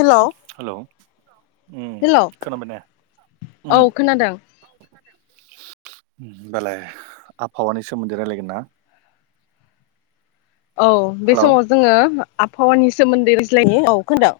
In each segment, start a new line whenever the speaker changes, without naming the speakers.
Hello
hello उम
hello
खोनाबाय ने
औ खोनादों
होमबालाय आबहावानि सोमोन्दै रायलायगोन ना
औ बे
हेलौ
समाव जोङो आबहावानि सोमोन्दै रायज्लायनि औ खोन्थादों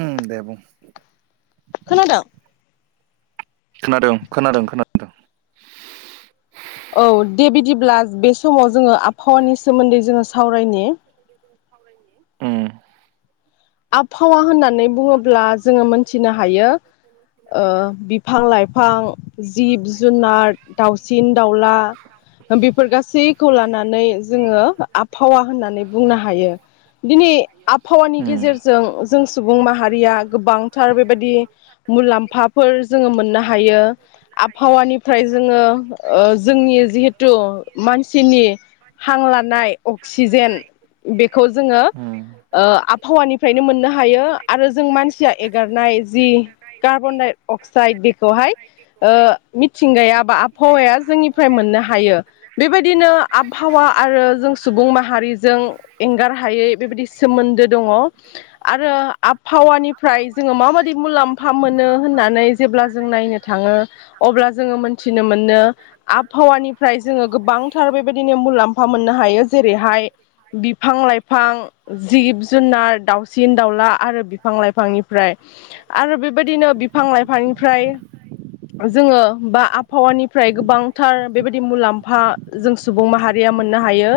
उम दे बुं
खोनादों
खोनादों खोनादों खोनादों
औ दे बिदिब्ला बेस समाव जोङो आबहावानि सोमोन्दै जोङो सावरायनि
उम
आबहावा होननानै बुङोब्ला जोङो मोनथिनो हायो ओ बिफां लाइफां जिब जुनार दाउसिन दाउला बेफोर गासैखौ बो लानानै जोङो आबहावा होननानै बुंनो हायो दिनै आबहावानि
उम
गेजेरज जों जों सुबुं माहारिया गोबांथार बेबायदि मुलाम्फाफोर जोङो मोननो हायो आबहावानिफ्राय जोङो जोंनि जिहेथु मानस सिनि हां लानाय अक्सिजेन बेखौ जोङो
उम
ओ आबहावानि फ्रायनो मोननो हायो आरो जों मानसिया एगारनाय जि कार्बन डाइ अक्साइड बेखौहाय ओ मिथिंगाया बा आबहावाया जोंनिफ्राय मोननो हायो बेबायदिनो आबहावा आरो जों सुबुं माहारिजों एंगार हायै बेबायदि सोमोन्दो दङ। आरो आबहावानिफ्राय जोङो माबायदि मुलाम्फा मोनो होननानै जेब्ला जों नायनो थाङो अब्ला जोङो मोनथिनो मोनो आबहावानिफ्राय जोङो गोबां। थार बेबायदिनो मुलाम्फा मोननो हायो जेरैहाय बिफां लाइफां जिब जुनार। दाउसिन दाउला आरो बिफां लाइफांनिफ्राय आरो बेबायदिनो बिफां लाइफांनिफ्राय जोङो बा आबहावानिफ्राय गोबांथार बेबायदि मुलाम्फा जों। सुबुं माहारिया मोननो हायो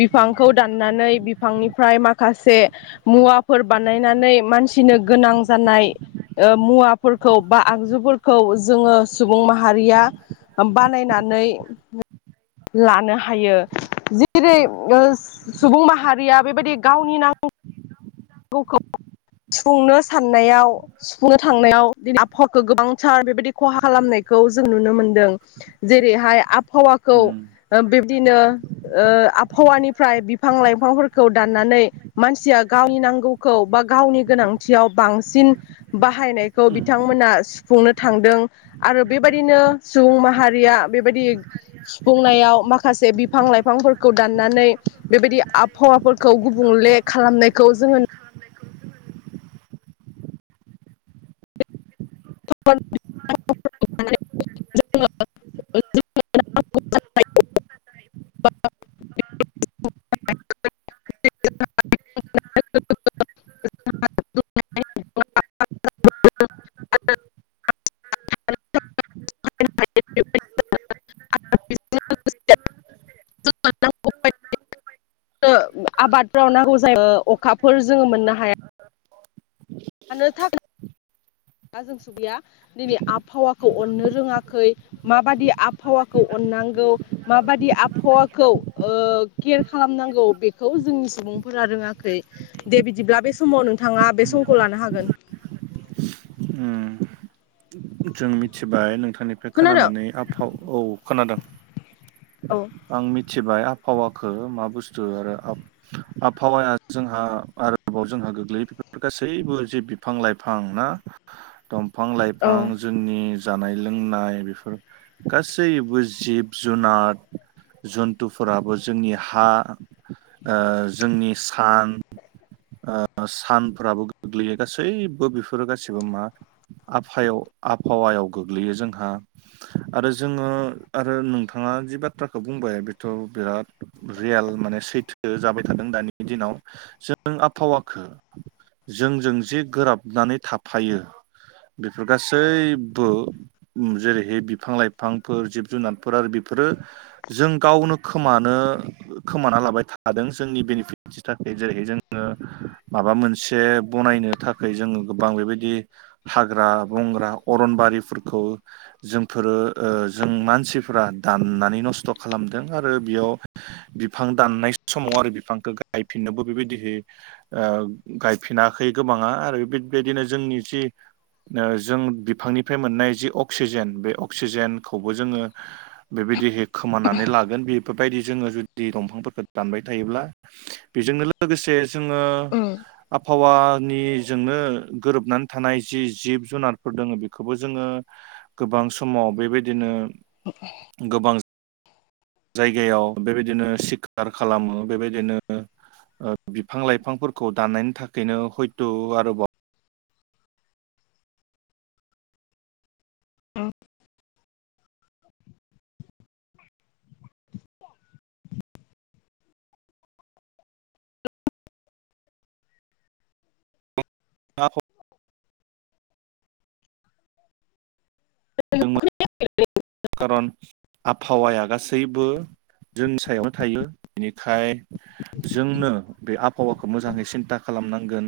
बिफांखौ दाननानै बिफांनिफ्राय माखासे। से। मुवाफोर बानायनानै मानसिनो गोनां जानाय उ मुवाफोरखौ बा आगजुफोरखौ जोङो सुबुं माहारिया बानायनानै लानो हायो जेरै सुबुं माहारिया बेबायदि गावनि नांगौ। [unintelligible] सुफुंनो साननायाव सुफुंनो थांनायाव आबहावाखौ गोबांथार बेबायदि खहा खालामनायखौ जों नुनो मोनदों जेरैहाय आब। फावाखौ
उम
बे। बिदिनो आबहावानिफ्राय बिफां लाइफांफोरखौ दाननानै मानसिया गावनि नांगौखौ बा। गावनि गोनांथियाव बांसिन बाहायनायखौ
उम
बिथांमोना सुफुंनो थांदों आरो बेबायदिनो सुबुं माहारिया बेबायदि सुफुंनायाव माखासे बिफां लाइफांफोरखौ दाननानै बेबायदि आबहावाफोरखौ गुबुंले खालामनायखौ जोङो। [unintelligible] [unintelligible] [unintelligible] जोंनो नांगौ।
जोंनो नांगौ बादियै।
आबादफोराव नांगौ जायो अखाफोर जोङो मोननो हाया। मानो थाबनो। दा जों सुबैया दिनै आबहावाखौ अननो रोङाखै माबादि आबहावाखौ अननांगौ माबादि आबहावाखौ केयार खालामनांगौ बेखौ जोंनि सुबुंफोरा रोङाखै दे बिदिब्ला बे समाव नोंथाङा बे सम। खौ लानो हागोन।
उम जों मिथिबाय नोंथां। आंनिफ्राय
खोनादों
खोनानानै आबहाव औ खोनादों।
औ
आं मिथिबाय। आबहावाखौ मा बुस्थु आरो आबहावाया जोंहा आरोबाव जोंहा गोग्लैयो बेफोर गासैबो जे बिफां लाइफां ना दंफां
औ
आं जोंनि जानाय लोंनाय बेफोर गासै जिब जुनाद जन्थुफोराबो जोंनि हा ओ जोंनि सान ओ सानफोराबो गोग्लैयो गासैबो बेफोरो गासैबो मा फायाव आबहावायाव गोग्लैयो जोंहा आरो जोङो आरो नोंथाङा जि बाथ्राखौ बुंबाय बेथ' बिराद रियेल माने सैथो जाबाय थादों दानि दिनाव जों आबहावाखो जोंजों जे गोराबनानै थाफायो बेफोर गासैबो जेरैहाय बिफां लाइफांफोर, जिब जुनारफोर आरो बेफोरो जों गावनो खोमानो खोमाना लाबाय थादों जोंनि बेनिफिटनि थाखाय जेरैहाय जोङो माबा मोनसे बनायनो थाखाय जोङो गोबां बेबायदि हा ग्रा बंग्रा अरनबारिफोरखौ जोंफोरो ओ जों मानसिफोरा दाननानै नस्थ' खालामदों आरो बेयाव बिफां दाननाय समाव आरो बिफांखौ गायफिननोबो बेबायदिहै ओ गायफिनाखै गोबाङा आरो बेबायदिनो जोंनि जि ओ जों बिफांनिफ्राय मोननाय जि अक्सिजेन बे अक्सिजेनखौ बो जोङो बेबायदिहै खोमानानै लागोन बेफोरबायदि जोङो जुदि दंफांफोरखौ दानबाय थायोब्ला बेजोंनो लोगोसे जोङो
उम
आबहावा नि जोंनो गोरोबनानै थानाय जि जिब जुनारफोर दोङो बेखौबो जोङो गोबां समाव बेबायदिनो गोबां जायगायाव बेबायदिनो सिखार खालामो बेबायदिनो ओ बिफां लाइफांफोरखौ दानायनायनि थाखायनो हयथ' आरोबाव
उम।
[unintelligible]
[unintelligible]
खारन आबहावाया गासैबो जोंनि सायावनो थायो बेनिखाय जोंनो बे आबहावाखौ मोजाङै सिन्था खालामनांगोन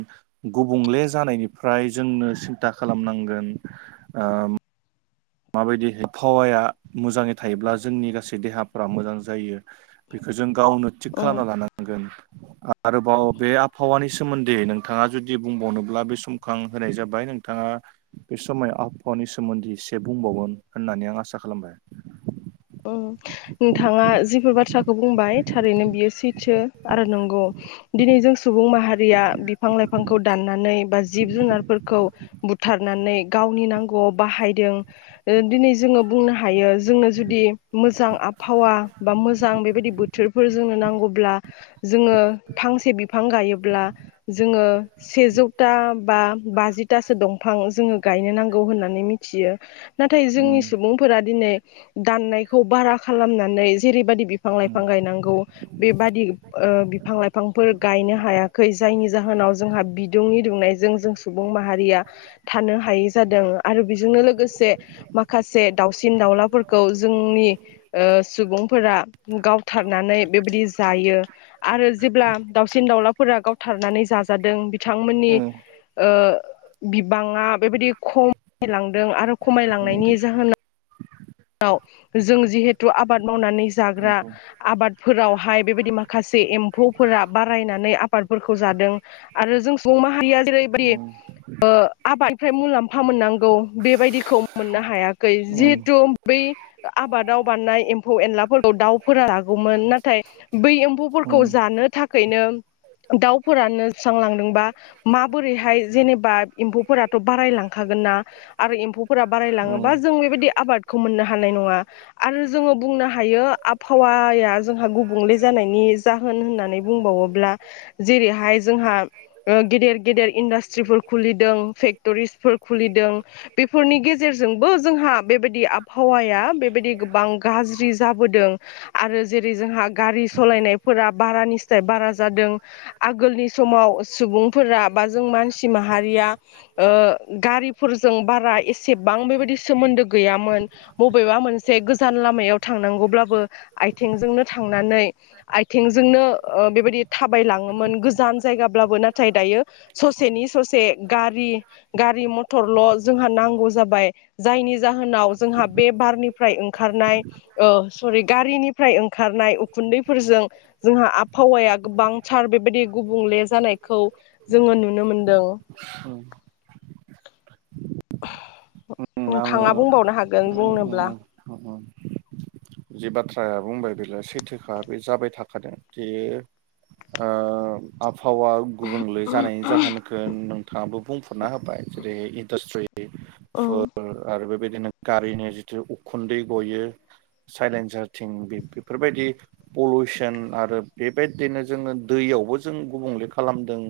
गुबुंले जानायनिफ्राय जोंनो सिन्था खालामनांगोन ओ माबायदिहै आबहावाया मोजाङै थायोब्ला जोंनि गासै देहाफोरा मोजां जायो बेखौ जों गावनो थिग
उम
खालामना लानांगोन। आरोबाव बे आबहावानि सोमोन्दै नोंथाङा जुदि बुंबावनोब्ला बे समखो आं होनाय जाबाय नोंथाङा बे समाव आबहावानि सोमोन्दै इसे बुंबावगोन होननानै आं आसा खालामबाय।
उम नोंथाङा जिफोर बाथ्राखौ बुंबाय थारैनो बियो सैथो आरो नंगौ दिनै जों सुबुं माहारिया बिफां लाइफांखौ दाननानै बा जिब जुनारफोरखौ बुथारनानै गावनि नांगौआव बाहायदों ओ दिनै जोङो बुंनो हायो जोंनो जुदि मोजां आबहावा बा मोजां बेबायदि बोथोरफोर जोंनो नांगौब्ला जोङो फांसे बिफां गायोब्ला जोङो सेजौथा बा बाजिथासो दंफां जोङो गायनो नांगौ होननानै मिथियो। नाथाय जोंनि
उम
सुबुंफोरा दिनै दाननायखौ बारा खालामनानै जेरैबादि बिफां लाइफां गायनांगौ बेबादि ओ बिफां लाइफांफोर गायनो हायाखै जायनि जाहोनाव जोंहा बिदुंनि दुंनायजों जों सुबुं माहारिया थानो हायै जादों आरो बेजोंनो लोगोसे माखासे दाउसिन दाउलाफोर खौ जोंनि ओ सुबुंफोरा गावथारनानै बेबायदि जायो आरो जेब्ला दाउसिन दाउलाफोरा गावथारनानै जाजादों बिथांमोननि
उम
बिबाङा बेबायदि खमायलांदों आरो खमायलांनायनि
उम
जाहोनाव जों जिहेथु आबाद मावनानै जाग्रा
उम
आबादफोरावहाय बेबायदि माखासे एम्फौफोरा बारायनानै आबादफोरखौ जादों आरो जों सुबुं माहारिया जेरैबायदि
उम
ओ आबादनिफ्राय मुलाम्फा मोननांगौ बेबायदिखौ मोननो हायाखै
उम
जिहेथु बै आबादाव बारनाय एम्फौ एनलाफोरखौ दाउफोरा जागौमोन नाथाय बै एम्फौ फोरखौ जानो थाखाय नो दाउफोरानो जोस्रांलांदोंबा माबोरैहाय जेनेबा एम्फौफोराथ' बारायलांखागोन ना आरो एम्फौफोरा
उम
बारायलाङोबा जों बेबायदि आबाद खौ मोननो हानाय नङा आरो जोङो बुंनो हायो आबहावाया जोंहा गुबुंले जानायनि जाहोन होननानै बुंबावोब्ला जेरैहाय जोंहा ओ गेदेर गेदेर इन्डास्ट्रिफोर खुलिदों फेक्टरिसफोर खुलिदों बेफोरनि गेजेरजोंबो जोंहा बेबायदि आबहावाया बेबायदि गोबां गाज्रि जाबोदों आरो जेरै जोंहा गारि सालायनायफोरा बारानिसाय बारा जादों आगोलनि समाव सुबुंफोरा बा जों मानसि माहारिया ओ गारिफोरजों बारा एसेबां बेबायदि सोमोन्दो गैयामोन। बबेबा मोनसे गोजान लामायाव थांनांगौब्लाबो आइथेंजोंनो थांनानै आइथेंजोंनो ओ बेबायदि थाबाय लाङोमोन गोजान जायगाब्लाबो नाथाय दायो ससेनि ससे गारि गारि मथरल' जोंहा नांगौ जाबाय जायनि जाहोनाव जोंहा बे बारनिफ्राय ओंखारनाय ओ सरि गारिनिफ्राय ओंखारनाय उखुन्दैफोरजों जोंहा आब हावाया गोबांथार बेबायदि गुबुंले जानाय खौ जोङो नुनो मोनदों
उम
[inaudible]
उम आङो
नोंथाङा बुंबावनो हागोन [unintelligible]
उम
बुंनोब्ला
उम उम उम जि बाथ्राया बुंबाय बेलाय सैथोखा बे जाबाय थाखादों बे ओ आब हावा गुबुंले जानायनि जाहोनखो नों थाङाबो बुंफोररना होबाय जेरै इनदास्ट्रि फोर आरो बेबायदि दिनो गारिनि जिथु उखुन्दै गयो। साइलेन्सारथिं बे बेफोरबायदि पलिउसन आरो बेबायदिनो जोङो दैयावबो जों गुबुंले खालामदों।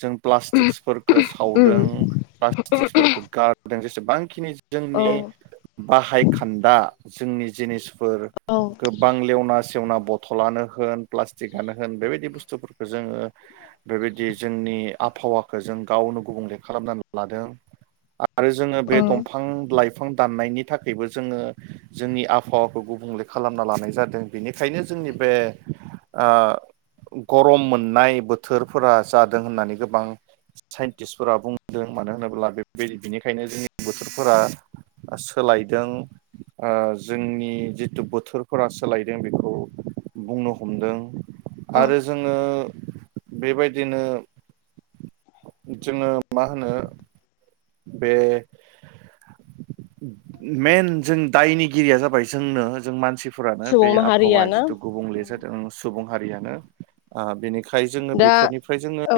जों प्लास्टिक्सफोरखौ सावदों प्लास्टिक्सफोरफोरखौ गारदों जेसेबां बांखिनि जोंनि बाहाय खान्दा। जोंनि जिनिस। फोर
औ
गोबां लेवना सेवना बथलानो होन प्लास्टिकआनो होन बेबायदि बुस्थुफोरखौ जोङो बेबायदि जोंनि आबहावाखौ जों गावनो गुबुंले खालामनानै लादों। आरो जोङो बे दंफां लाइफ फां दाननायनि थाखायबो जोङो जोंनि आफ आबहावाखौ गुबुंले खालामना लानाय जादों बेनिखायनो जोंनि बे ओ गरम मोननाय बोथोरफोरा जादों होननानै गोबां साइन्टिस्टफोरा बुंदों मानो होनोब्ला बेबायदि बिनिखायनो जोंनि बोथोरफोरा सोलायदों ओ जोंनि जिथु बोथोरफोरा सोलायदों बेखौ बुंनो हमदों।
औ
आरो जोङो बेबायदिनो जोङो मा होनो बे मेन जों दायनिगिरिया जाबाय जोंनो जों मानसि फोरानो बे
सुबुं माहारिया
आबहावाया
ना
जिथु गुबुंलेे जादों सुबुं हारियानो बेनि थाखाय जोङो
दा
बेफोरनिफ्राय जोङो।
औ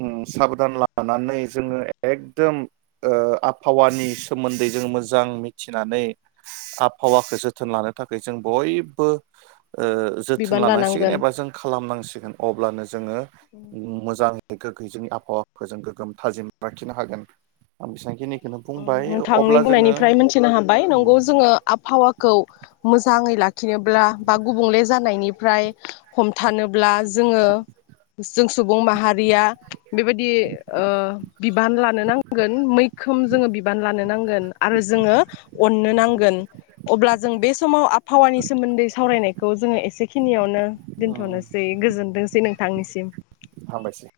ओ साबधान लानानै जोङो एकदम ओ आबहावानि सोमोन्दै जोङो मोजां मिथिनानै आबहावाखो जोथोन लानो थाखाय जों बयबो ओ जोथोन
बिबान
लानांसिगोन
लानांगोन
एबा जों खालामनां सिगोन अब्लानो जोङो मोजां गोगगोगयै जोंनि आहावाफोरजों गोगोम थाजिम लाखिनो हागोन आं बेसेखिनि
ओ नोंथांनि बुंनायनिफ्राय मिथिनो हाबाय नंगौ जोङो आबहावाखौ मोजाङै लाख खिनोब्ला बा गुबुंले जानायनिफ्राय हमथानोब्ला जोङो जों सुबुं माहारिया बेबायदि ओ बिबान लानो नांगोन मैखो अननो नांगोन अब्ला जों बे समाव आ पावानि सोमोन्दै सावरायनायखौ जोङो जों एसेखिनियावनो
उम
दोनथ'नोसै गोजोनथोंसै नों थांनिसिम।
हामबायसै।